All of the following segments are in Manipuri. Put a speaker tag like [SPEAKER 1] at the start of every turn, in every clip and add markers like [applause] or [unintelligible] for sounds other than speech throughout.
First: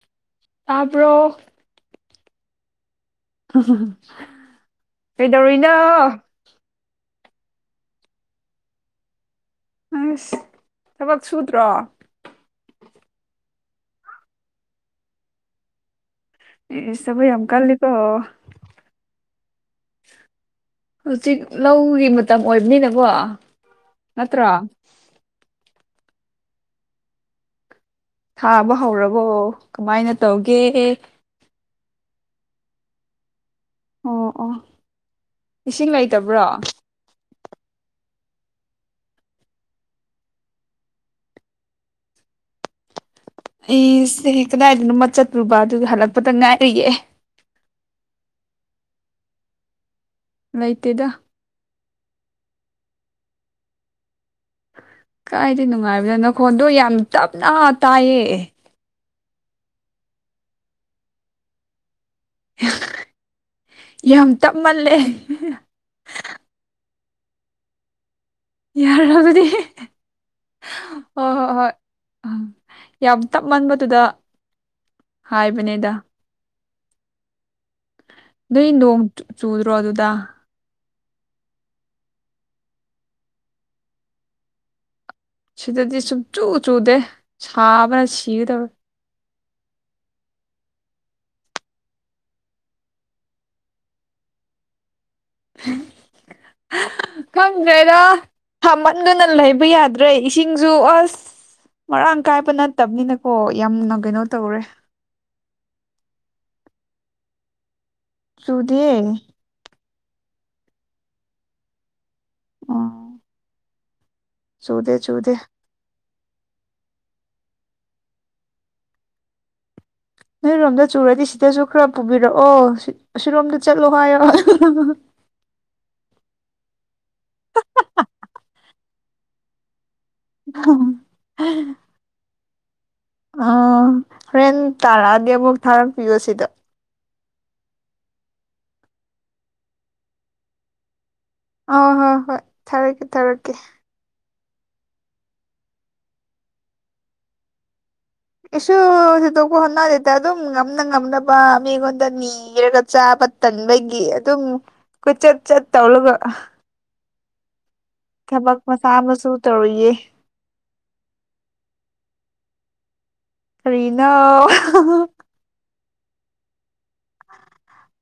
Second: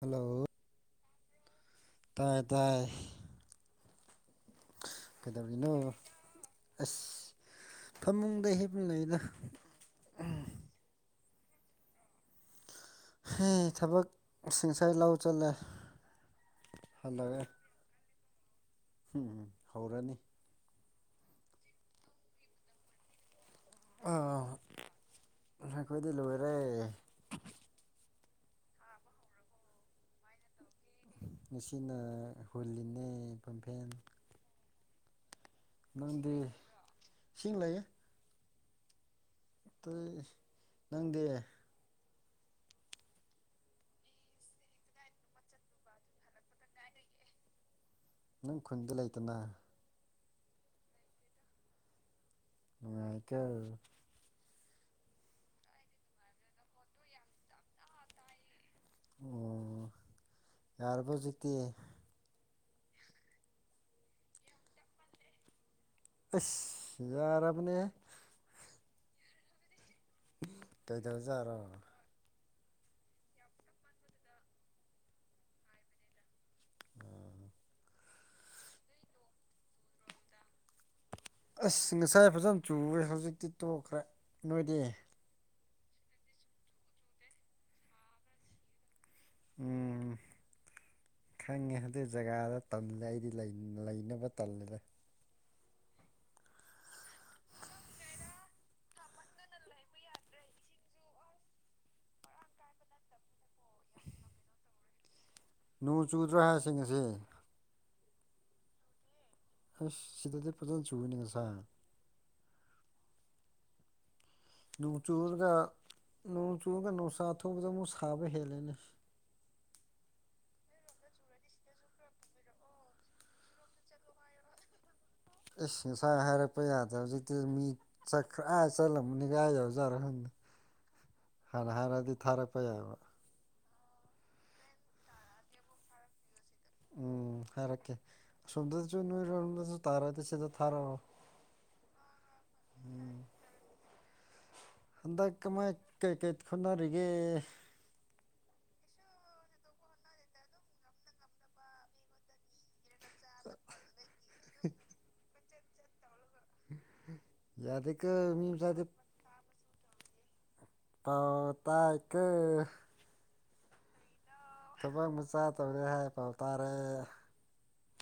[SPEAKER 1] ꯍꯜꯂꯣ
[SPEAKER 2] ꯇꯥꯔꯕꯣ
[SPEAKER 1] ꯇꯥꯏ ꯇꯥꯏ
[SPEAKER 2] [inaudible]
[SPEAKER 1] ꯀꯩꯗꯧꯒꯤꯅꯣ
[SPEAKER 2] ꯀꯩꯗꯧꯔꯤꯅꯣ
[SPEAKER 1] ꯑꯁ ꯐꯃꯨꯡꯗ ꯍꯦꯞ ꯂꯩꯅ
[SPEAKER 2] ꯑꯁ ꯊꯕꯛ ꯁꯨꯗ꯭ꯔꯣ
[SPEAKER 1] ꯊꯕꯛꯁꯤꯡꯁꯦ ꯂꯧ ꯆꯜꯂꯦ
[SPEAKER 2] ꯁꯕꯨ ꯌꯥꯝꯝꯀꯥꯟꯂꯤꯀꯣ
[SPEAKER 1] ꯎꯝ ꯎꯝ ꯍꯧꯔꯅꯤ
[SPEAKER 2] ꯍꯧꯖꯤꯛ ꯂꯧꯒꯤ ꯃꯇꯝ ꯑꯣꯏꯕꯅꯤꯅꯀꯣ
[SPEAKER 1] ꯑꯥ
[SPEAKER 2] ꯅꯠꯇ꯭ꯔꯣ
[SPEAKER 1] ꯑꯩꯈꯣꯏꯗꯤ ꯂꯣꯏꯔꯦ
[SPEAKER 2] ꯊꯥꯕ ꯍꯧꯔꯕꯣ ꯀꯃꯥꯏꯅ ꯇꯧꯒꯦ
[SPEAKER 1] ꯉꯁꯤꯅ ꯍꯨꯜꯂꯤꯅꯦ ꯄꯝꯐꯦꯟ
[SPEAKER 2] ꯑꯣ ꯑꯣ ꯏꯁꯤꯡ
[SPEAKER 1] ꯅꯪꯗꯤ
[SPEAKER 2] ꯂꯩꯇꯕ꯭ꯔꯣ
[SPEAKER 1] ꯇꯣꯏ ꯅꯪꯗꯦ
[SPEAKER 2] ꯑꯦꯁ ꯀꯗꯥꯏꯗꯅꯣꯃ ꯆꯠꯂꯨꯕ ꯑꯗꯨꯒꯤ ꯍꯜꯂꯛꯄꯗ ꯉꯥꯏꯔꯤꯑ
[SPEAKER 1] ꯅꯪ ꯈꯨꯟꯗꯤ ꯂꯩꯗꯅ
[SPEAKER 2] ꯂꯩꯇꯦꯗ
[SPEAKER 1] ꯃ ꯀꯌꯥ
[SPEAKER 2] ꯀꯥꯏꯗ ꯅꯨꯡꯉꯥꯏꯕꯗꯣ ꯅꯈꯣꯟꯗꯣ ꯌꯥꯝ ꯇꯞꯅ ꯇꯥꯏꯌꯦ
[SPEAKER 1] ꯑꯣ ꯌꯥꯔꯕꯨꯖꯤꯛꯇꯤ
[SPEAKER 2] ꯌꯥꯝ ꯇꯞꯃꯜꯂꯦ
[SPEAKER 1] ꯑꯁ ꯌꯥꯔꯕꯅꯦ
[SPEAKER 2] ꯌꯥꯔ ꯑꯗꯨꯗꯤ
[SPEAKER 1] ꯀꯩꯗꯖꯔꯣ
[SPEAKER 2] ꯌꯥꯝ ꯇꯞ ꯃꯟꯕꯗꯨꯗ ꯍꯥꯏꯕꯅꯦꯗ ꯅꯣꯏ ꯅꯣꯡ ꯆꯨꯗ꯭ꯔꯣ ꯑꯗꯨꯗ
[SPEAKER 1] ꯑꯁ ꯉꯁꯥꯏ ꯐꯖꯅ ꯆꯨꯔꯦ ꯍꯧꯖꯤꯛꯇꯤ ꯇꯣꯛꯈ꯭ꯔꯦ ꯅꯣꯏꯗꯤ
[SPEAKER 2] ꯁꯤꯗꯗꯤ ꯁꯨꯝ ꯆꯨ ꯆꯨꯗꯦ ꯁꯥꯕꯅ ꯁꯤꯒꯗꯕ
[SPEAKER 1] ꯎꯝ ꯈꯪꯉꯦ ꯑꯗꯨ ꯖꯒꯥꯗ ꯇꯝꯂꯦ ꯑꯩꯗꯤ ꯂꯩꯅꯕ ꯇꯜꯂꯦꯗ
[SPEAKER 2] [unintelligible] ꯈꯪꯗ꯭ꯔꯦꯗ ꯊꯃꯟꯗꯨꯅ ꯂꯩꯕ ꯌꯥꯗ꯭ꯔꯦ ꯏꯁꯤꯡꯁꯨ ꯑꯁ ꯃꯔꯥꯡ ꯀꯥꯏꯕ ꯅꯠꯇꯕꯅꯤꯅꯀꯣ ꯌꯥꯝꯅ ꯀꯩꯅꯣ ꯇꯧꯔꯦ
[SPEAKER 1] ꯅꯣꯡ ꯆꯨꯗ꯭ꯔꯥ ꯍꯥꯏꯕꯁꯤꯡ ꯑꯁꯤ
[SPEAKER 2] ꯁꯨꯗꯤꯌꯦ
[SPEAKER 1] ꯑꯁ ꯁꯤꯗꯗꯤ ꯐꯖꯅ ꯆꯨꯕꯅꯤ ꯉꯁꯥꯏ
[SPEAKER 2] ꯑꯥ
[SPEAKER 1] ꯆꯨꯗꯨꯒ ꯅꯣꯡ ꯆꯨꯨꯔꯒ ꯅꯨꯡꯁꯥ ꯑꯊꯧꯕꯗ ꯑꯃꯨꯛ ꯁꯥꯕ ꯍꯦꯜꯂꯦꯅꯦ
[SPEAKER 2] ꯅꯣꯏꯔꯣꯝꯗ ꯆꯨꯔꯗꯤ ꯁꯤꯗꯁꯨ ꯈꯔ ꯄꯨꯕꯤꯔꯛꯑꯣ ꯁꯤꯔꯣꯝꯗ ꯆꯠꯂꯣ ꯍꯥꯏꯌꯣ
[SPEAKER 1] ꯏꯁꯁ ꯉꯥ ꯍꯥꯏꯔꯛꯄ ꯌꯥꯗ꯭ꯔꯦ ꯍꯧꯖꯤꯛꯇꯤ ꯃꯤ ꯆꯠꯈ꯭ꯔ ꯑꯥ ꯆꯠꯂꯝꯕꯅꯤꯒ ꯑꯥꯏꯥ ꯌꯎꯖꯥꯔ ꯍꯟꯦ
[SPEAKER 2] ꯑ
[SPEAKER 1] ꯐꯄ ꯌꯥꯕ
[SPEAKER 2] ꯑ ꯍꯣꯔꯦꯟ ꯇꯥꯔꯛꯑꯗꯤ ꯑꯃꯨꯛ ꯊꯥꯔꯛꯄꯤꯌꯣ ꯁꯤꯗ
[SPEAKER 1] ꯎꯝ ꯍꯥꯏꯔꯛꯀꯦ ꯑꯁꯣꯝꯗꯁꯨ ꯅꯣꯏꯔꯣꯟꯝꯗꯁꯨ ꯇꯥꯔꯗꯤ ꯁꯤꯗ ꯊꯥꯔꯛꯑꯣ
[SPEAKER 2] ꯑ ꯍꯣꯏ ꯍꯣꯏ ꯊꯥꯔꯛꯀꯦ ꯊꯥꯔꯛꯀꯦ
[SPEAKER 1] ꯍꯟꯗꯛ ꯃꯥꯏ ꯀꯩꯀꯩ ꯈꯨꯅꯔꯤꯒꯦ
[SPEAKER 2] ꯁ ꯁꯤꯗꯣꯛꯄ ꯍꯣꯠꯅꯁꯤꯇ ꯑꯗꯨꯝ ꯉꯝꯅ ꯉꯝꯅꯕ ꯃꯤꯉꯣꯟꯗꯅꯤꯔꯒ ꯆꯥꯕ ꯇꯟꯕꯒꯤ ꯑꯗꯨꯝ ꯀꯣꯏꯆꯠ ꯆꯠ ꯇꯧꯔꯒ
[SPEAKER 1] ꯌꯥ ꯑꯗꯨ ꯀꯁꯗꯦ
[SPEAKER 2] ꯇꯧꯔꯌꯦ
[SPEAKER 1] ꯇꯥꯎ ꯇ ꯏ
[SPEAKER 2] ꯀꯔꯤꯅꯥ
[SPEAKER 1] ꯇꯧꯅ ꯍꯥꯏ ꯄꯥꯎꯇꯥꯥꯔꯦ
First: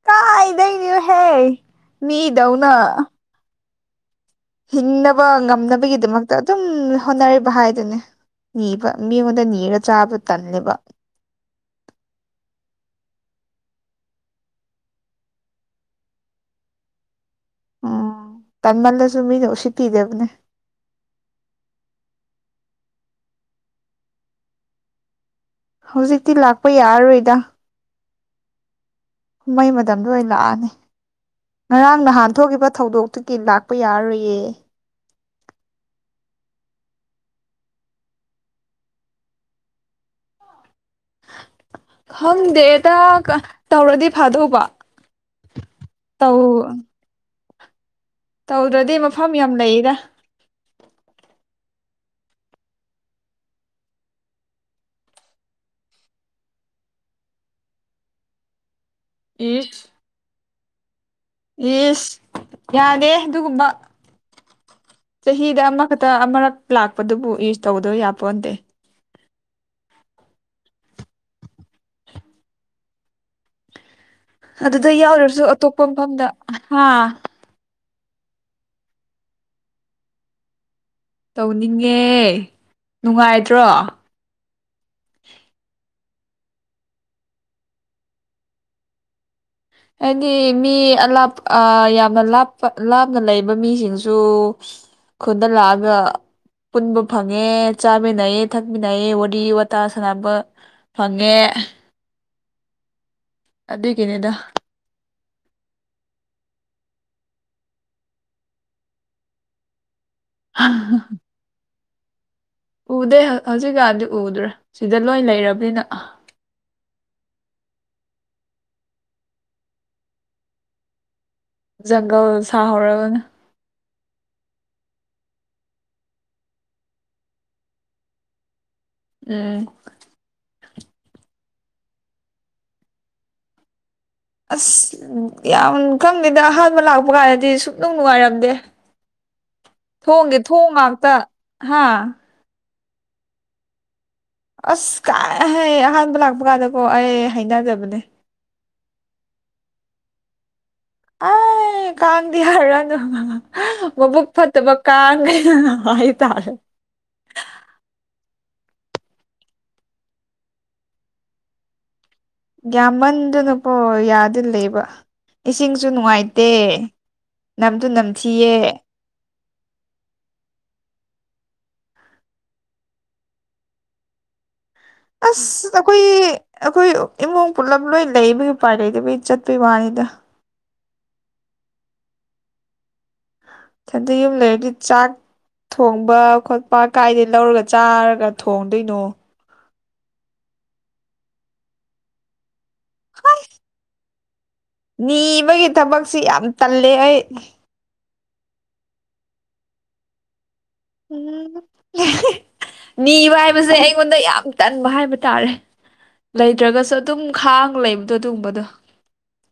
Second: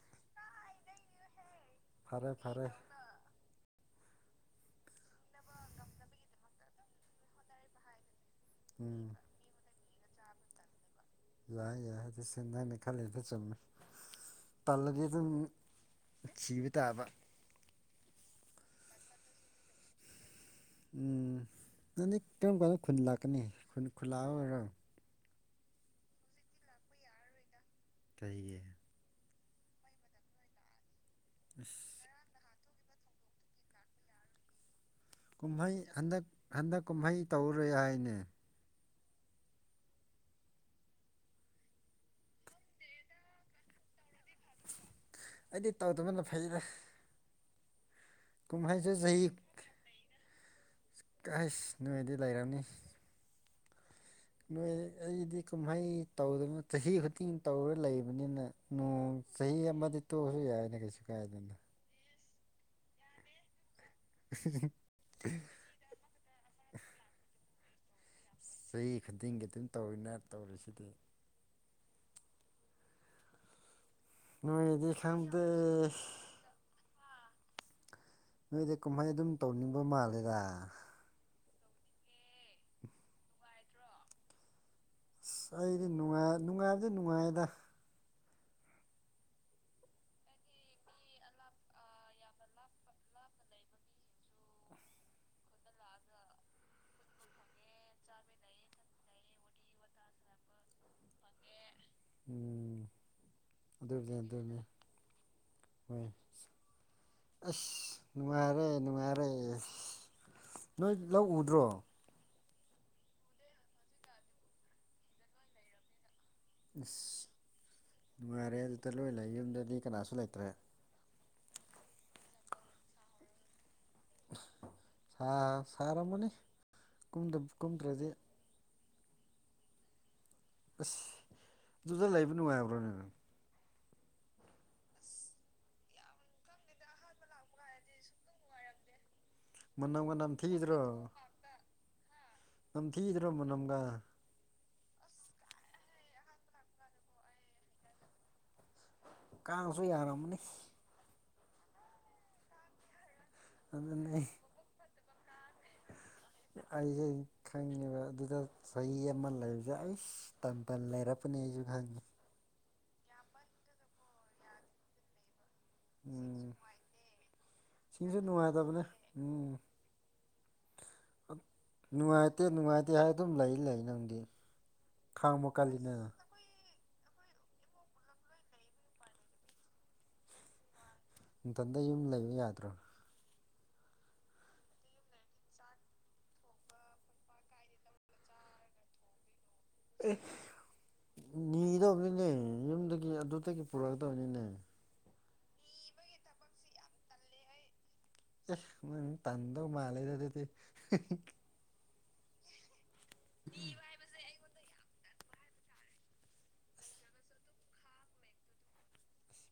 [SPEAKER 2] ꯀꯥꯏꯗꯣꯏꯅꯤꯣꯍꯦ
[SPEAKER 1] ꯐꯔꯦ ꯐꯔꯦ
[SPEAKER 2] ꯅꯤꯗꯧꯅ ꯍꯤꯡꯅꯕ ꯉꯝꯅꯕꯒꯤꯗꯃꯛꯇ ꯑꯗꯨꯝ ꯍꯣꯠꯅꯔꯤꯕ ꯍꯥꯏꯗꯨꯅꯦ ꯅꯤꯕ
[SPEAKER 1] ꯎꯝ
[SPEAKER 2] ꯃꯤꯉꯣꯟꯗ ꯅꯤꯔ ꯆꯥꯕ ꯇꯜꯂꯦꯕ
[SPEAKER 1] ꯌꯥꯏ ꯌꯥꯏ ꯑꯗꯨ ꯁꯤꯅꯅꯤ ꯈꯜꯂꯤꯗꯤ ꯆꯨꯝꯃꯤ ꯄꯜꯂꯗꯤ ꯑꯗꯨꯝ ꯁꯤꯕ ꯇꯥꯕ
[SPEAKER 2] ꯎꯝ ꯇꯟꯃꯜꯗꯁꯨ ꯃꯤꯅ ꯎꯁꯤꯠꯄꯤꯗꯕꯅꯦ
[SPEAKER 1] ꯎꯝ ꯅꯪꯗꯤ ꯀꯔꯝ ꯀꯔꯝꯕ ꯈꯨꯟ ꯂꯥꯛꯀꯅꯤ ꯈꯨꯟ ꯈꯨꯜꯂꯥꯛꯑꯣ ꯑꯣꯏꯔꯣ
[SPEAKER 2] ꯍꯧꯖꯤꯛꯇꯤ ꯂꯥꯛꯄ ꯌꯥꯔꯔꯣꯏꯗ
[SPEAKER 1] ꯇꯏꯌꯦ
[SPEAKER 2] ꯀꯨꯝꯍꯩ ꯃꯇꯝꯗꯣ ꯑꯣꯏꯅ ꯂꯥꯛꯑꯅꯤ ꯉꯔꯥꯡ
[SPEAKER 1] ꯑꯁ
[SPEAKER 2] ꯅꯍꯥꯟ ꯊꯣꯛꯈꯤꯕ ꯊꯧꯗꯣꯛꯇꯨꯒꯤ ꯂꯥꯛꯄ ꯌꯥꯔꯣꯏꯌꯦ
[SPEAKER 1] ꯀꯨꯝꯍꯩ ꯍꯟꯗꯛ ꯍꯟꯗꯛ ꯀꯨꯝꯍꯩ ꯇꯧꯔꯦ ꯍꯥꯏꯅꯦ
[SPEAKER 2] ꯈꯪꯗꯦꯗ ꯇꯧꯔꯗꯤ ꯐꯥꯗꯧꯕ
[SPEAKER 1] ꯑꯩꯗꯤ ꯇꯧꯗꯃꯅ
[SPEAKER 2] ꯇꯧ
[SPEAKER 1] ꯐꯩꯔꯦ
[SPEAKER 2] ꯇꯧꯗ꯭ꯔꯗꯤ ꯃꯐꯝ ꯌꯥꯝ ꯂꯩꯗ
[SPEAKER 1] ꯀꯁ ꯅꯅꯨꯡꯗꯤ ꯂꯩꯔꯝꯅꯤ ꯅꯣꯏ ꯑꯩꯗꯤ ꯀꯨꯝꯍꯩ ꯇꯧꯗꯅ ꯆꯍꯤ ꯈꯨꯗꯤꯡ ꯇꯧꯔ ꯂꯩꯕꯅꯤꯅ ꯅꯣꯡ ꯆꯍꯤ ꯑꯃꯗꯤ ꯇꯣꯛꯑꯁꯨ ꯌꯥꯏꯅꯦ ꯀꯩꯁꯨ ꯀꯥꯏꯗꯅ
[SPEAKER 2] ꯌꯦꯁ ꯌꯥꯔꯦ ꯑꯗꯨꯒꯨꯝꯕ
[SPEAKER 1] [inaudible]
[SPEAKER 2] ꯆꯍꯤꯗ ꯑꯃꯈꯛꯇ ꯑꯃꯔꯛ ꯂꯥꯛꯄꯗꯨꯕꯨ ꯌꯨꯁ ꯇꯧꯗꯣ ꯌꯥꯄꯟꯗꯦ
[SPEAKER 1] ꯆꯍꯤ ꯈꯨꯗꯤꯡꯒꯤ ꯑꯗꯨꯝ ꯇꯧꯔꯤꯅ ꯇꯧꯔꯤꯁꯤꯗꯤ ꯅꯣꯏꯗꯤ
[SPEAKER 2] ꯑꯗꯨꯗ ꯌꯥꯎꯔꯨꯔꯁꯨ
[SPEAKER 1] ꯈꯪꯗꯦ
[SPEAKER 2] ꯑꯇꯣꯞꯄ ꯃꯐꯝꯗ ꯍꯥ
[SPEAKER 1] ꯅꯣꯏꯗꯤ ꯀꯨꯝꯍꯥꯏ ꯑꯗꯨꯝ ꯇꯧꯅꯤꯡꯕ ꯃꯥꯜꯂꯦꯗ
[SPEAKER 2] ꯇꯧꯅꯤꯡꯉꯦ ꯅꯨꯡꯉꯥꯏꯗ꯭ꯔꯣ
[SPEAKER 1] ꯑꯁ ꯑꯩꯗꯤꯅꯨꯡꯥꯏ ꯅꯨꯡꯉꯥꯏꯕꯁꯦ ꯅꯨꯡꯉꯥꯏꯗ
[SPEAKER 2] ꯍꯥꯏꯗꯤ ꯃꯤ ꯑꯥꯞ ꯌꯥꯝꯅ ꯂꯥꯞꯄ ꯂꯥꯞꯅ ꯂꯩꯕ ꯃꯤꯁꯤꯡꯁꯨ ꯈꯨꯗ ꯔꯥꯒ ꯄꯨꯟꯕ ꯐꯪꯉꯦ ꯆꯥꯃꯤꯟꯅꯩꯌꯦ ꯊꯛꯃꯤꯟꯅꯩ ꯋꯥꯔꯤ ꯋꯥꯇꯥ ꯁꯥꯟꯅꯕ ꯐꯪꯉꯦ
[SPEAKER 1] ꯎꯝ ꯑꯗꯨ ꯑꯣꯏꯗꯤ
[SPEAKER 2] ꯑꯗꯨꯒꯤꯅꯤꯗ
[SPEAKER 1] ꯑꯗꯨ ꯑꯣꯏꯅꯦ ꯍ ꯑꯁ ꯅꯨꯡꯉꯥꯏꯔꯦ ꯅꯨꯡꯉꯥꯏꯔꯦ ꯑꯁ ꯅꯣꯏ ꯂꯧꯎꯗ꯭ꯔꯣ
[SPEAKER 2] ꯎꯗꯦ ꯍꯧꯖꯤꯛꯀꯥꯟꯗꯤ ꯎꯗ꯭ꯔꯦ ꯁꯤꯗ ꯂꯣꯏ ꯂꯩꯔꯕꯅꯤꯅ
[SPEAKER 1] ꯑꯁ ꯅꯨꯡꯉꯥꯏꯔꯦ ꯑꯗꯨꯗ ꯂꯣꯏ ꯂꯩ ꯌꯨꯝꯗꯗꯤ ꯀꯅꯥꯁꯨ ꯂꯩꯇ꯭ꯔꯦ
[SPEAKER 2] ꯖꯪꯒꯜ ꯁꯥꯍꯔꯦꯜ
[SPEAKER 1] ꯁꯥꯔꯝꯃꯅꯤ ꯀꯨꯝꯗ꯭ꯔꯗꯤ
[SPEAKER 2] ꯎꯝ
[SPEAKER 1] ꯑꯦꯁ ꯗꯨꯗ ꯂꯩꯕ ꯋꯥ ꯌꯥꯕ꯭ꯔꯣꯅꯦꯅ
[SPEAKER 2] ꯑꯁ ꯌꯥꯝ ꯈꯪꯗꯦꯗ ꯑꯍꯥꯟꯕ ꯂꯥꯛꯄ ꯀꯥꯟꯗꯗꯤ ꯁꯨꯗꯧ ꯅꯨꯡꯉꯥꯏꯔꯝꯗꯦ
[SPEAKER 1] ꯃꯅꯝꯒ
[SPEAKER 2] ꯊꯣꯡꯒꯦ ꯊꯣꯡ
[SPEAKER 1] ꯅꯝꯊꯤꯗ꯭ꯔꯣ
[SPEAKER 2] ꯉꯥꯛꯇ ꯍꯥꯥ
[SPEAKER 1] ꯅꯝ ꯊꯤꯗ꯭ꯔꯣꯃ ꯅꯝꯒ
[SPEAKER 2] ꯑꯁ ꯀꯥꯏ ꯍꯥꯏ ꯑꯍꯥꯟꯕ ꯂꯥꯛꯄ ꯀꯥꯟꯗꯀꯣ ꯑꯩ ꯍꯥꯏꯩꯅꯖꯕꯅꯦ
[SPEAKER 1] ꯀꯥꯡꯁꯨ ꯌꯥꯔꯝꯃꯅꯤ
[SPEAKER 2] ꯑ ꯀꯥꯟꯗꯤ ꯍꯥꯏꯔ
[SPEAKER 1] ꯑꯗꯨꯅ
[SPEAKER 2] ꯃꯕꯨꯛ ꯐꯠꯇꯕ ꯀ
[SPEAKER 1] ꯑꯩꯁꯦ ꯈꯪꯉꯦꯕ ꯑꯗꯨꯗ ꯆꯍꯤ ꯑꯃ ꯂꯩꯕꯁꯦ ꯑꯩ ꯇꯟ ꯇꯟ ꯂꯩꯔꯛꯄꯅꯦ ꯑꯩꯁꯨ ꯈꯪꯉꯦ
[SPEAKER 2] ꯌꯥꯝꯒ꯭ꯃꯟꯗꯨꯅꯨ ꯄꯣ ꯌꯥꯗꯤꯂꯕ ꯏꯁꯤꯡꯁꯨ ꯅꯨꯡꯉꯥꯏꯇꯦ
[SPEAKER 1] ꯎꯝ
[SPEAKER 2] ꯅꯝꯗꯨ
[SPEAKER 1] ꯁꯤꯡꯁꯨ
[SPEAKER 2] ꯅꯝꯊꯤꯌꯦ
[SPEAKER 1] ꯅꯨꯡꯉꯥꯏꯇꯕꯅꯦ ꯎꯝ ꯅꯨꯡꯉꯥꯏꯇꯦ ꯅꯨꯡꯉꯥꯏꯇꯦ ꯍꯥꯏ ꯑꯗꯨꯝ ꯂꯩ ꯂꯩ ꯅꯪꯗꯤ ꯈꯥꯡꯕ
[SPEAKER 2] ꯑꯁ
[SPEAKER 1] ꯀꯜꯂꯤꯅ
[SPEAKER 2] ꯑꯩꯈꯣꯏ ꯑꯩꯈꯣꯏ ꯏꯃꯨꯡ ꯄꯨꯂꯞ ꯂꯣꯏ ꯂꯩꯕ ꯎꯄꯥꯏ ꯂꯩꯇꯕꯩ ꯆꯠꯄꯩ ꯋꯥꯅꯤꯗ
[SPEAKER 1] ꯊꯟꯗ ꯌꯨꯝ ꯂꯩꯕ ꯌꯥꯗ꯭ꯔꯣ
[SPEAKER 2] ꯈꯗꯤ ꯌꯨꯝ ꯂꯩꯔꯗꯤ ꯆꯥꯛ ꯊꯣꯡꯕ ꯈꯣꯠꯄ ꯀꯥꯏꯗꯒꯤꯩ ꯂꯧꯔꯒ ꯆꯥꯔꯒ ꯊꯣꯡꯗꯣꯏꯅꯣ
[SPEAKER 1] ꯅꯤꯗꯧꯕꯅꯤꯅꯦ ꯌꯨꯝꯗꯒꯤ ꯑꯗꯨꯗꯒꯤ ꯄꯨꯔꯛꯗꯕꯅꯤꯅꯦ
[SPEAKER 2] ꯅꯤꯕꯒꯤ ꯊꯕꯛꯁꯤ ꯌꯥꯝ ꯇꯜꯂꯦ ꯑꯩ
[SPEAKER 1] ꯎꯝ ꯇꯗ ꯃꯥꯂꯦꯗ ꯑꯗꯨꯗꯤ
[SPEAKER 2] ꯎꯝ ꯅꯤꯕ ꯍꯥꯏꯕꯁꯦ ꯑꯩꯉꯣꯟꯗ ꯌꯥꯝ ꯇꯟꯕ ꯍꯥꯏꯕ ꯍꯥꯏꯇꯥꯔꯦ ꯂꯩꯇ꯭ꯔꯒꯁꯨ ꯑꯗꯨꯝ ꯈꯥꯡ ꯂꯩꯕꯗꯣ ꯑꯗꯨꯒꯨꯝꯕꯗꯣ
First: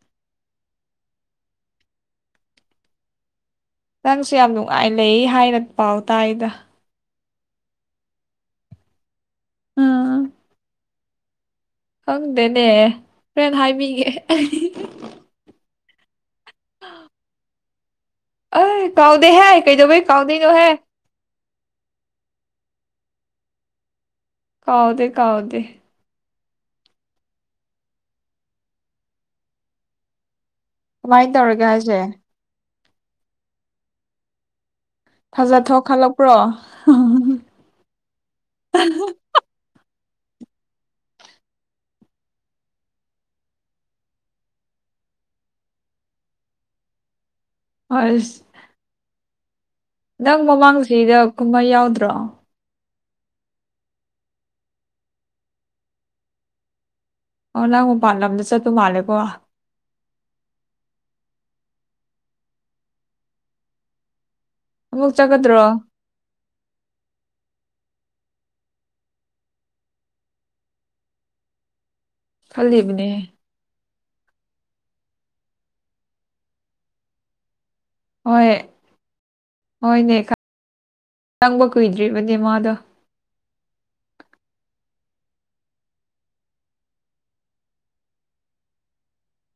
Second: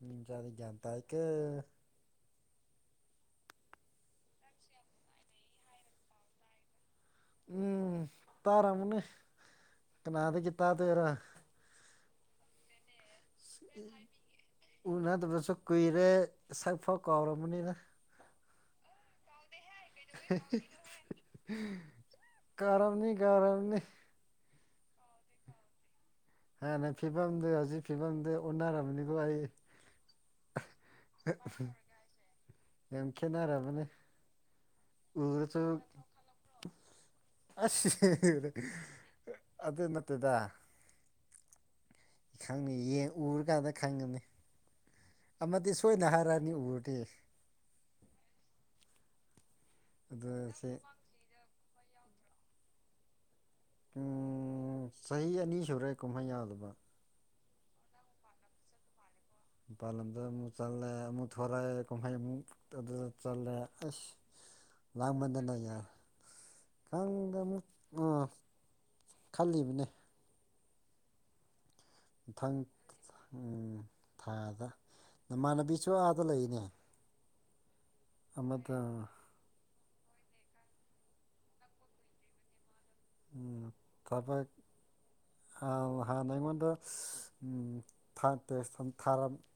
[SPEAKER 1] ꯃꯤꯁꯔꯤ ꯟꯇꯥ ꯀ
[SPEAKER 2] ꯅꯪꯁꯨ ꯌꯥꯝ ꯅꯨꯡꯉꯥꯏ ꯂꯩ ꯍꯥꯏꯅ ꯄꯥꯎ ꯇꯥꯏꯗ
[SPEAKER 1] ꯎꯝ ꯇꯔꯥ ꯃꯟꯅ
[SPEAKER 2] ꯎꯝ
[SPEAKER 1] ꯀꯅꯥꯗꯠꯇ ꯇꯔ
[SPEAKER 2] ꯈꯪꯗꯦꯅꯦ ꯍꯣꯔꯦꯟ ꯍꯥꯏꯕꯤꯒꯦ
[SPEAKER 1] ꯎꯅꯗꯕꯁꯨ ꯀꯨꯏꯔꯦ ꯁꯛꯐ ꯀꯥꯎꯔꯕꯔꯕꯅꯤꯅ
[SPEAKER 2] ꯑ ꯀꯥꯎꯗ ꯍꯥꯏ ꯀꯩꯗꯧꯩ ꯀꯥꯎꯗꯗ ꯍꯥꯏ
[SPEAKER 1] ꯀꯥꯔꯝꯅꯤ ꯀꯥꯔꯝꯅꯤ
[SPEAKER 2] ꯀꯥꯎꯥꯎꯗ ꯀꯥꯎꯗ
[SPEAKER 1] ꯍꯥꯟꯅ ꯐꯤꯕꯝꯗꯨ ꯍꯧꯖꯤꯛ ꯐꯤꯕꯝꯗꯨ ꯎꯟꯅꯔꯕꯅꯤꯀꯣ ꯑꯩ
[SPEAKER 2] ꯃꯥꯏ ꯇꯧꯔꯒꯥꯁꯦ
[SPEAKER 1] ꯌꯦꯡꯈꯦꯅꯔꯥ ꯃꯅꯤ
[SPEAKER 2] ꯐꯖ
[SPEAKER 1] ꯎꯁꯨ
[SPEAKER 2] ꯊꯣꯛꯈꯠꯂꯛꯄ꯭ꯔꯣ
[SPEAKER 1] ꯑꯗꯨ ꯅꯠꯇꯗ ꯈꯪꯅꯤ ꯌꯦ ꯎꯔꯀꯥꯟꯗ ꯈꯪꯒꯅꯤ ꯑꯃꯗꯤ ꯁꯣꯏꯅ ꯍꯥꯏꯔꯛꯑꯅꯤ ꯎꯔꯗꯦ
[SPEAKER 2] ꯍꯣꯏ
[SPEAKER 1] ꯑꯗꯨ
[SPEAKER 2] ꯅꯪ
[SPEAKER 1] ꯁꯤ
[SPEAKER 2] ꯃꯃꯥꯡꯁꯤꯗ ꯀꯨꯝꯍꯩ ꯌꯥꯎꯗ꯭ꯔꯣ
[SPEAKER 1] ꯎ ꯆꯍꯤ ꯑꯅꯤ ꯁꯨꯔꯦ ꯀꯨꯝꯍꯩ ꯌꯥꯗꯕ
[SPEAKER 2] ꯑꯣ ꯂꯥꯛꯑꯣ ꯐꯥꯟ ꯂꯥꯎꯗ ꯆ ꯇꯨꯡ ꯍꯥꯦꯀꯣ
[SPEAKER 1] ꯃꯄꯥꯥꯟ ꯂꯝꯗ ꯑꯃꯨꯛ ꯆꯜꯂꯦ ꯑꯃꯨꯛ ꯊꯣꯔꯛꯑꯦ ꯀꯨꯝꯍꯩ ꯑꯃꯨꯛ ꯑꯗꯨꯗ ꯆꯜꯂꯦ ꯑꯁ
[SPEAKER 2] ꯑꯃꯨꯛ
[SPEAKER 1] ꯂꯥꯡꯕꯗꯅ
[SPEAKER 2] ꯆꯠꯀꯗ꯭ꯔꯣ
[SPEAKER 1] ꯌꯥꯗ ꯑꯃꯨ ꯑꯥ ꯈꯜꯂꯤꯕꯅꯦ ꯃꯊꯪ
[SPEAKER 2] ꯈꯜꯂꯤꯕꯅꯦ
[SPEAKER 1] ꯎꯝ ꯊꯥꯗ ꯅꯃꯥꯟꯅꯕꯤꯁꯨ ꯑꯥꯗ ꯂꯩꯔꯤꯅꯦ
[SPEAKER 2] ꯍꯣꯏ
[SPEAKER 1] ꯑꯃ
[SPEAKER 2] ꯍꯣꯏꯅꯦ ꯆꯪꯕ ꯀꯨꯏꯗ꯭ꯔꯤꯕꯅꯦ ꯃꯥꯗꯣ
[SPEAKER 1] ꯎ ꯇꯥꯕꯥ ꯍꯝ ꯃꯗ ꯎꯝ ꯊ ꯇꯦꯁ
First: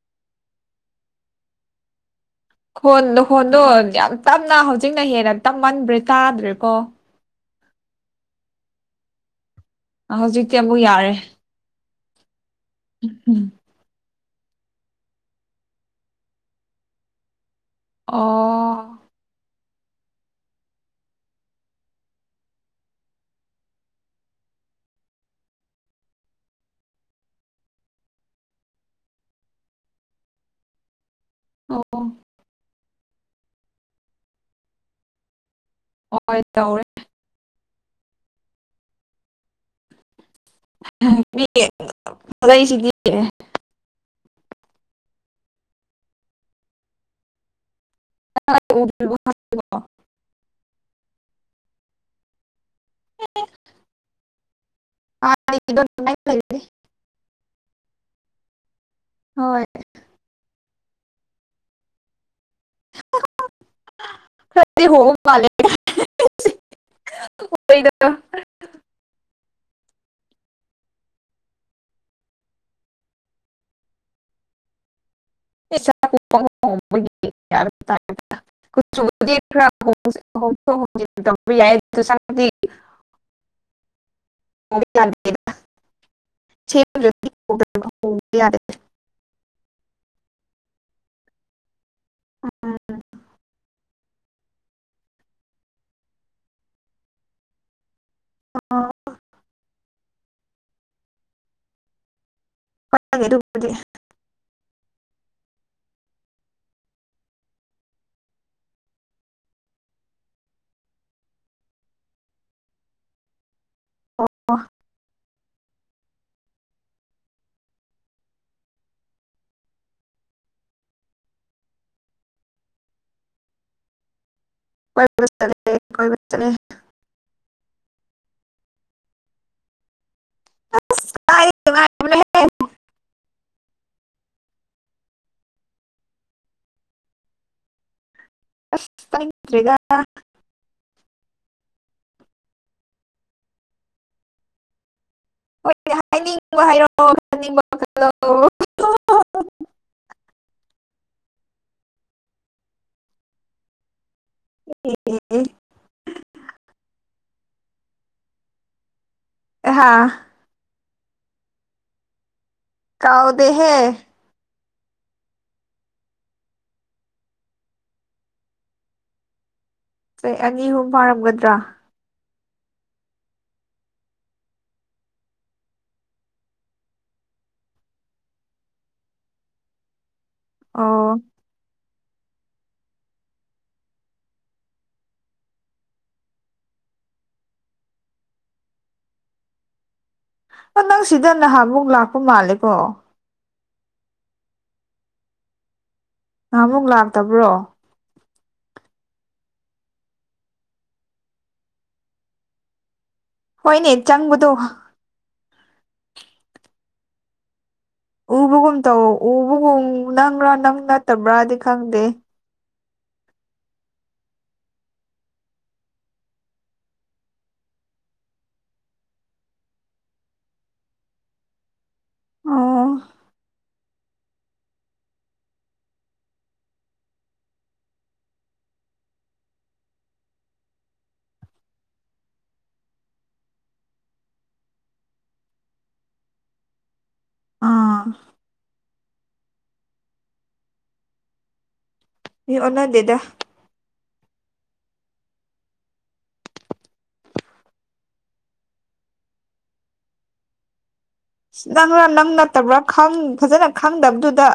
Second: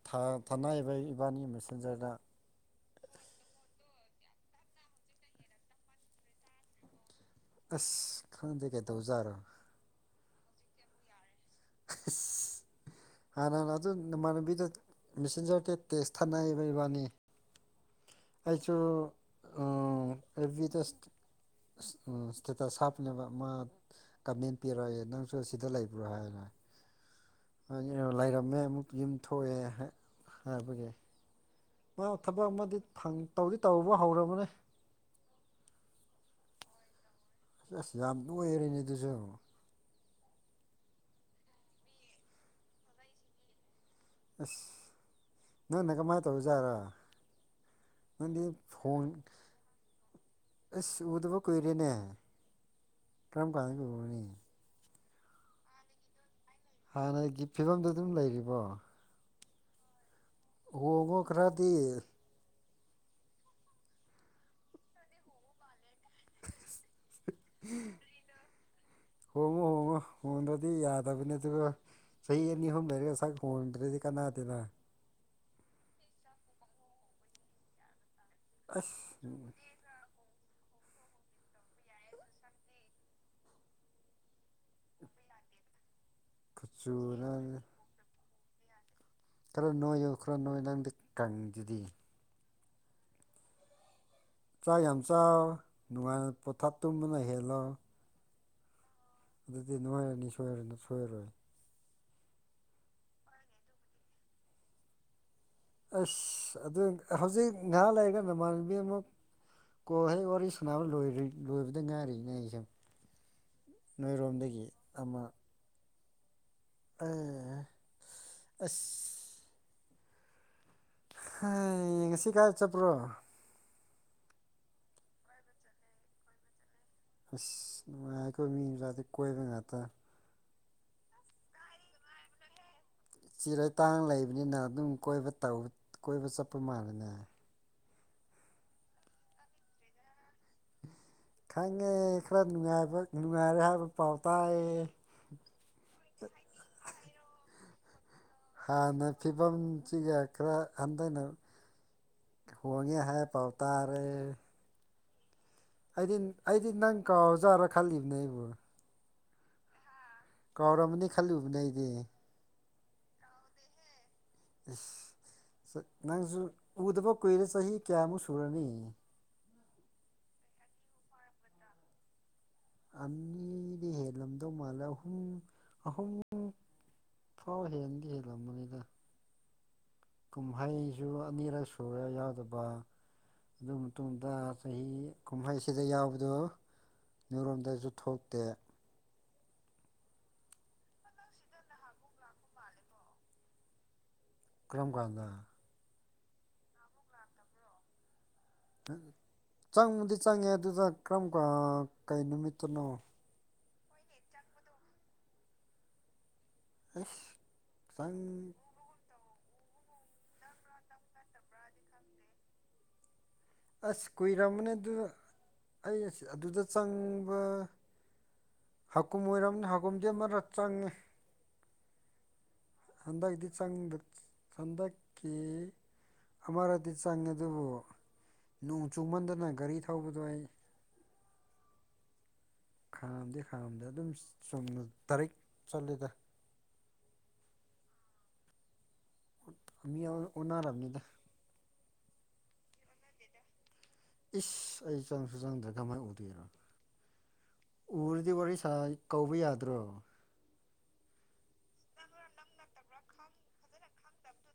[SPEAKER 1] ꯊ ꯁꯅꯥꯏꯕ ꯏꯕꯥꯅꯤ ꯃꯦꯁꯦꯟꯖꯔꯗ
[SPEAKER 2] ꯈꯣꯟꯗ ꯈꯣꯟꯗꯣ ꯌꯥꯝ ꯇꯞꯅ ꯍꯧꯖꯤꯛꯅ ꯍꯦꯟꯅ ꯇꯝꯃꯟꯕ꯭ꯔꯦ ꯇꯥꯗ꯭ꯔꯦꯀꯣ
[SPEAKER 1] ꯑꯁ ꯈꯪꯗꯦꯒꯩꯗꯧꯖꯥꯔꯣ
[SPEAKER 2] ꯍꯧꯖꯤꯛꯇꯤ ꯑꯃꯨꯛ ꯌꯥꯔꯦ
[SPEAKER 1] [unintelligible]
[SPEAKER 2] ꯎꯝ
[SPEAKER 1] ꯍꯥꯟꯅꯥꯟꯅ ꯑꯗꯨ ꯅꯣꯡꯃꯥꯟꯕꯤꯗ ꯃꯦꯁꯦꯟꯖꯔ ꯀ ꯇꯦꯁ ꯊꯥꯅꯔꯤꯕ ꯏꯕꯥꯅꯤ
[SPEAKER 2] ꯑꯣ
[SPEAKER 1] ꯑꯩꯁꯨ ꯑꯦꯚꯔꯤ ꯗꯁ ꯎꯝ ꯇꯇ ꯁꯥꯐꯅꯦꯕ ꯃꯥ ꯀꯃꯦꯟ ꯄꯤꯔꯛꯑꯒꯦ ꯅꯪꯁꯨ ꯁꯤꯗ ꯂꯩꯕ꯭ꯔꯣ ꯍꯥꯏꯔꯦ ꯂꯩꯔꯝꯃꯦ ꯑꯃꯨꯛ ꯌꯨꯝ ꯊꯣꯛꯑꯦ ꯍꯥꯏꯕꯒꯤ
[SPEAKER 2] ꯑꯣ
[SPEAKER 1] ꯃꯥ ꯊꯕꯛ ꯑꯃꯗꯤ ꯇꯧꯗꯤ ꯇꯧꯔꯨꯕ ꯍꯧꯔꯕꯅꯦ
[SPEAKER 2] ꯍꯣꯏ ꯇꯧꯔꯦ
[SPEAKER 1] ꯑꯁ ꯑꯁ ꯌꯥꯝ ꯂꯣꯏꯔꯦꯅꯦ ꯑꯗꯨꯁꯨ
[SPEAKER 2] ꯁꯤꯦ
[SPEAKER 1] ꯑꯁ ꯅꯪ ꯅ ꯀꯃꯥꯏꯅ ꯇꯧꯖꯥꯔꯣ ꯅꯪꯗꯤ ꯐꯣꯟ ꯑꯁ ꯎꯗꯕ ꯀꯨꯏꯔꯦꯅꯦ ꯊꯪꯄꯥꯗ ꯀꯕꯅꯤ
[SPEAKER 2] [inaudible]
[SPEAKER 1] ꯍꯥꯟꯅꯒꯤ ꯐꯤꯕꯝꯗꯨ ꯑꯗꯨꯝ ꯂꯩꯔꯤꯕꯣ
[SPEAKER 2] ꯍꯣꯏ
[SPEAKER 1] ꯎꯣꯡꯉ ꯈꯔꯗꯤ
[SPEAKER 2] ꯀ ꯍꯦ ꯑꯣꯏꯗ
[SPEAKER 1] ꯍꯣꯟꯕ꯭ꯔꯗꯤ ꯌꯥꯗꯕꯅꯤ ꯑꯗꯨꯒ ꯆꯍꯤ ꯑꯅꯤ ꯑꯍꯨꯝ ꯂꯩꯔꯒ ꯁꯛ ꯍꯣꯡꯗ꯭ꯔꯗꯤ ꯀꯅꯥꯗꯅ
[SPEAKER 2] [inaudible] ꯌꯥ ꯁ
[SPEAKER 1] ꯑꯁ
[SPEAKER 2] ꯆ
[SPEAKER 1] ꯀꯆꯨꯔ
[SPEAKER 2] ꯌꯥꯗ
[SPEAKER 1] ꯈꯔ ꯅꯣꯏꯌꯨ ꯈꯔ ꯅꯣꯏ ꯅꯪꯗꯤ ꯀꯪꯗꯨꯗꯤ
[SPEAKER 2] ꯎꯝ
[SPEAKER 1] ꯆꯥꯛ ꯌꯥꯝ ꯆ ꯅꯨꯡꯉꯥꯏꯅ ꯄꯣꯊꯥ ꯇꯨꯝꯕꯅ ꯍꯦꯜꯂꯣ
[SPEAKER 2] ꯑ
[SPEAKER 1] ꯑꯗꯨꯗꯤ ꯅꯨꯡꯉꯥꯏꯔꯅꯤ ꯁꯣꯏꯔꯅ ꯁꯣꯏꯔꯔꯣꯏ
[SPEAKER 2] ꯍꯒꯦꯗꯤ
[SPEAKER 1] ꯑꯁ ꯑꯗꯨ ꯍꯧꯖꯤꯛ ꯉꯥꯏꯍꯥꯛ ꯂꯩꯔꯒ ꯅꯃꯥꯟꯅꯕꯤ ꯑꯃꯨ ꯀꯁꯣꯏ ꯋꯥꯔꯤꯔꯤ ꯁꯅꯥꯕ ꯂꯣꯏ ꯂꯕꯗ ꯉꯍꯥꯔꯤ ꯉ
[SPEAKER 2] ꯑꯣ
[SPEAKER 1] ꯅꯣꯏꯔꯣꯝꯗꯒꯤ ꯑꯃ ꯎꯥ ꯑꯁ ꯍ ꯌꯦ ꯉꯁꯤ ꯀꯥꯏ ꯆ ꯄꯨ꯭ꯔꯣ
[SPEAKER 2] ꯀꯣꯏꯦ ꯀꯦ
[SPEAKER 1] ꯑꯁ ꯅꯨꯡꯉꯥꯏ ꯑꯩꯈꯣꯏ ꯃꯤ ꯃꯆꯥꯗꯤ ꯀꯣꯏꯕ ꯉꯥꯛꯇ
[SPEAKER 2] ꯑ
[SPEAKER 1] ꯆꯤꯔꯇꯥꯡ ꯂꯩꯕꯅꯤꯅ ꯑꯗꯨꯝ ꯀꯣꯏꯕ ꯀꯣꯏꯕ ꯆꯠꯄ ꯃꯥꯜꯂꯦꯅꯦ
[SPEAKER 2] ꯑꯁ ꯇꯉꯗ꯭ꯔꯤꯒ
[SPEAKER 1] ꯈꯪꯉꯦ ꯈꯔ ꯅꯨꯡꯉꯥꯏꯕ ꯅꯨꯡꯉꯥꯏꯔꯦ ꯍꯥꯏꯕ ꯄꯥꯎ ꯇꯥꯏꯑ
[SPEAKER 2] ꯍꯣꯏ ꯍꯥꯏꯅꯤꯡꯕ ꯍꯥꯏꯔꯛꯑꯣ ꯍꯥꯏꯅꯤꯡꯕ
[SPEAKER 1] ꯍꯥꯟꯅ ꯐꯤꯕꯝꯁꯤꯒ ꯈꯔ ꯍꯟꯊꯅ ꯍꯣꯡꯒꯦ ꯍꯥꯏꯦ ꯄꯥꯎꯇꯥꯔꯦ
[SPEAKER 2] ꯎꯝ
[SPEAKER 1] ꯑꯩꯗꯤ ꯑꯩꯗꯤ ꯅꯪ ꯀꯥꯎꯖꯥꯔꯥ ꯈꯜꯂꯤꯕꯅꯦ ꯑꯩꯕꯨ
[SPEAKER 2] ꯍꯥꯥ
[SPEAKER 1] ꯀꯥꯎꯔꯝꯃꯅꯤ ꯈꯜꯂꯨꯕꯅꯦ ꯑꯩꯗꯤ
[SPEAKER 2] ꯀꯥꯎꯗꯦꯍꯦ
[SPEAKER 1] ꯑꯁ ꯅꯪꯁꯨ ꯎꯗꯕ ꯀꯨꯏꯔꯦ ꯆꯍꯤ ꯀꯌꯥꯃꯨꯛ ꯁꯨꯔꯅꯤ
[SPEAKER 2] ꯁ ꯑꯅꯤ ꯑꯍꯨꯝ ꯐꯥꯔꯝꯒꯗ꯭ꯔꯥ
[SPEAKER 1] ꯑꯅꯤꯗꯤ ꯍꯦꯜꯂꯝꯗꯧ ꯃꯥꯜꯂꯦ ꯑꯍꯨꯝ ꯑꯍꯨꯝ ꯊꯥꯎ ꯍꯦꯟꯗꯤ ꯍꯦꯜꯂꯝꯕꯅꯤꯗ ꯀꯨꯝꯍꯩꯁꯨ
[SPEAKER 2] ꯑꯣ
[SPEAKER 1] ꯑꯅꯤꯔꯛ ꯁ ꯆꯣꯡꯗꯥ ꯍꯖꯥꯗ ꯕꯥ ꯑꯗꯨ ꯃꯇꯨꯡꯗ ꯆꯍꯤ ꯀꯨꯝꯍꯩꯁꯤꯗ ꯌꯥꯎꯕꯗ ꯌꯔꯣꯝꯗꯁꯨ ꯊꯣꯛꯇꯦ
[SPEAKER 2] ꯅꯪ ꯁꯤꯗ ꯅꯍꯥꯃꯨꯛ ꯂꯥꯛꯄ ꯃꯥꯜꯂꯦꯀꯣ
[SPEAKER 1] ꯀ꯭ꯔꯝ ꯀꯥꯟꯗ
[SPEAKER 2] ꯅꯍꯥ ꯑꯃꯨꯛ ꯂꯥꯛꯇꯕ꯭ꯔꯣ
[SPEAKER 1] ꯆꯪꯕꯗꯤ ꯆꯪꯉꯦ ꯑꯗꯨꯗ ꯀꯔꯝ ꯀꯩ ꯅꯨꯃꯤꯠꯇꯅꯣ
[SPEAKER 2] ꯍꯣꯏꯅꯦ ꯆꯪꯕꯗꯣ
[SPEAKER 1] ꯑꯁ
[SPEAKER 2] ꯎꯕꯒꯨꯝ ꯇꯧ ꯎꯕꯒꯨꯝ ꯅꯪꯒ꯭ꯔꯥ ꯅꯪ ꯅꯠꯇꯕ꯭ꯔꯥꯗꯤ ꯈꯪꯗꯦ
[SPEAKER 1] ꯑꯁ ꯀꯨꯏꯔꯝꯕꯅꯦ ꯑꯗꯨ ꯑꯩꯁ ꯑꯗꯨꯗ ꯆꯪꯕ ꯍꯥꯀꯨꯝ ꯑꯣꯏꯔꯝꯅꯤ ꯍꯥꯀꯨꯝꯗꯤ ꯑꯃ ꯆꯪꯉꯤ
[SPEAKER 2] ꯑꯣ
[SPEAKER 1] ꯍꯟꯗꯛꯇꯤ ꯍꯟꯗꯛꯀꯤ ꯑꯃꯔꯗꯤ ꯆꯪꯉꯦ ꯑꯗꯨꯕꯨ ꯅꯣꯡ ꯆꯨꯃꯟꯗꯅ ꯒꯥꯔꯤ ꯊꯧꯕꯗꯣ ꯑꯩ ꯈꯥꯝꯗꯤ ꯈꯥꯝꯗ ꯑꯗꯨꯝ ꯆꯨꯝꯅ ꯇꯥꯔꯤꯛ ꯆꯠꯂꯤꯗ
[SPEAKER 2] ꯑꯥ
[SPEAKER 1] ꯃꯤ ꯑꯣꯟꯅꯔꯕꯅꯤꯗ
[SPEAKER 2] ꯃꯤ ꯑꯣꯟꯅꯗꯦꯗ
[SPEAKER 1] ꯏꯁ ꯑꯩ ꯆꯪꯁꯨ ꯆꯪꯗ꯭ꯔꯥ ꯀꯃꯥꯏꯅ ꯎꯗꯣꯏꯔꯣ ꯎꯔꯗꯤ ꯋꯥꯔꯤ ꯁꯥ ꯀꯧꯕ ꯌꯥꯗ꯭ꯔꯣ
[SPEAKER 2] ꯑꯁ ꯅꯪꯔꯥ ꯅꯪ ꯅꯠꯇꯕ꯭ꯔꯥ ꯐꯖꯅ ꯈꯪꯗꯕꯗꯨꯗ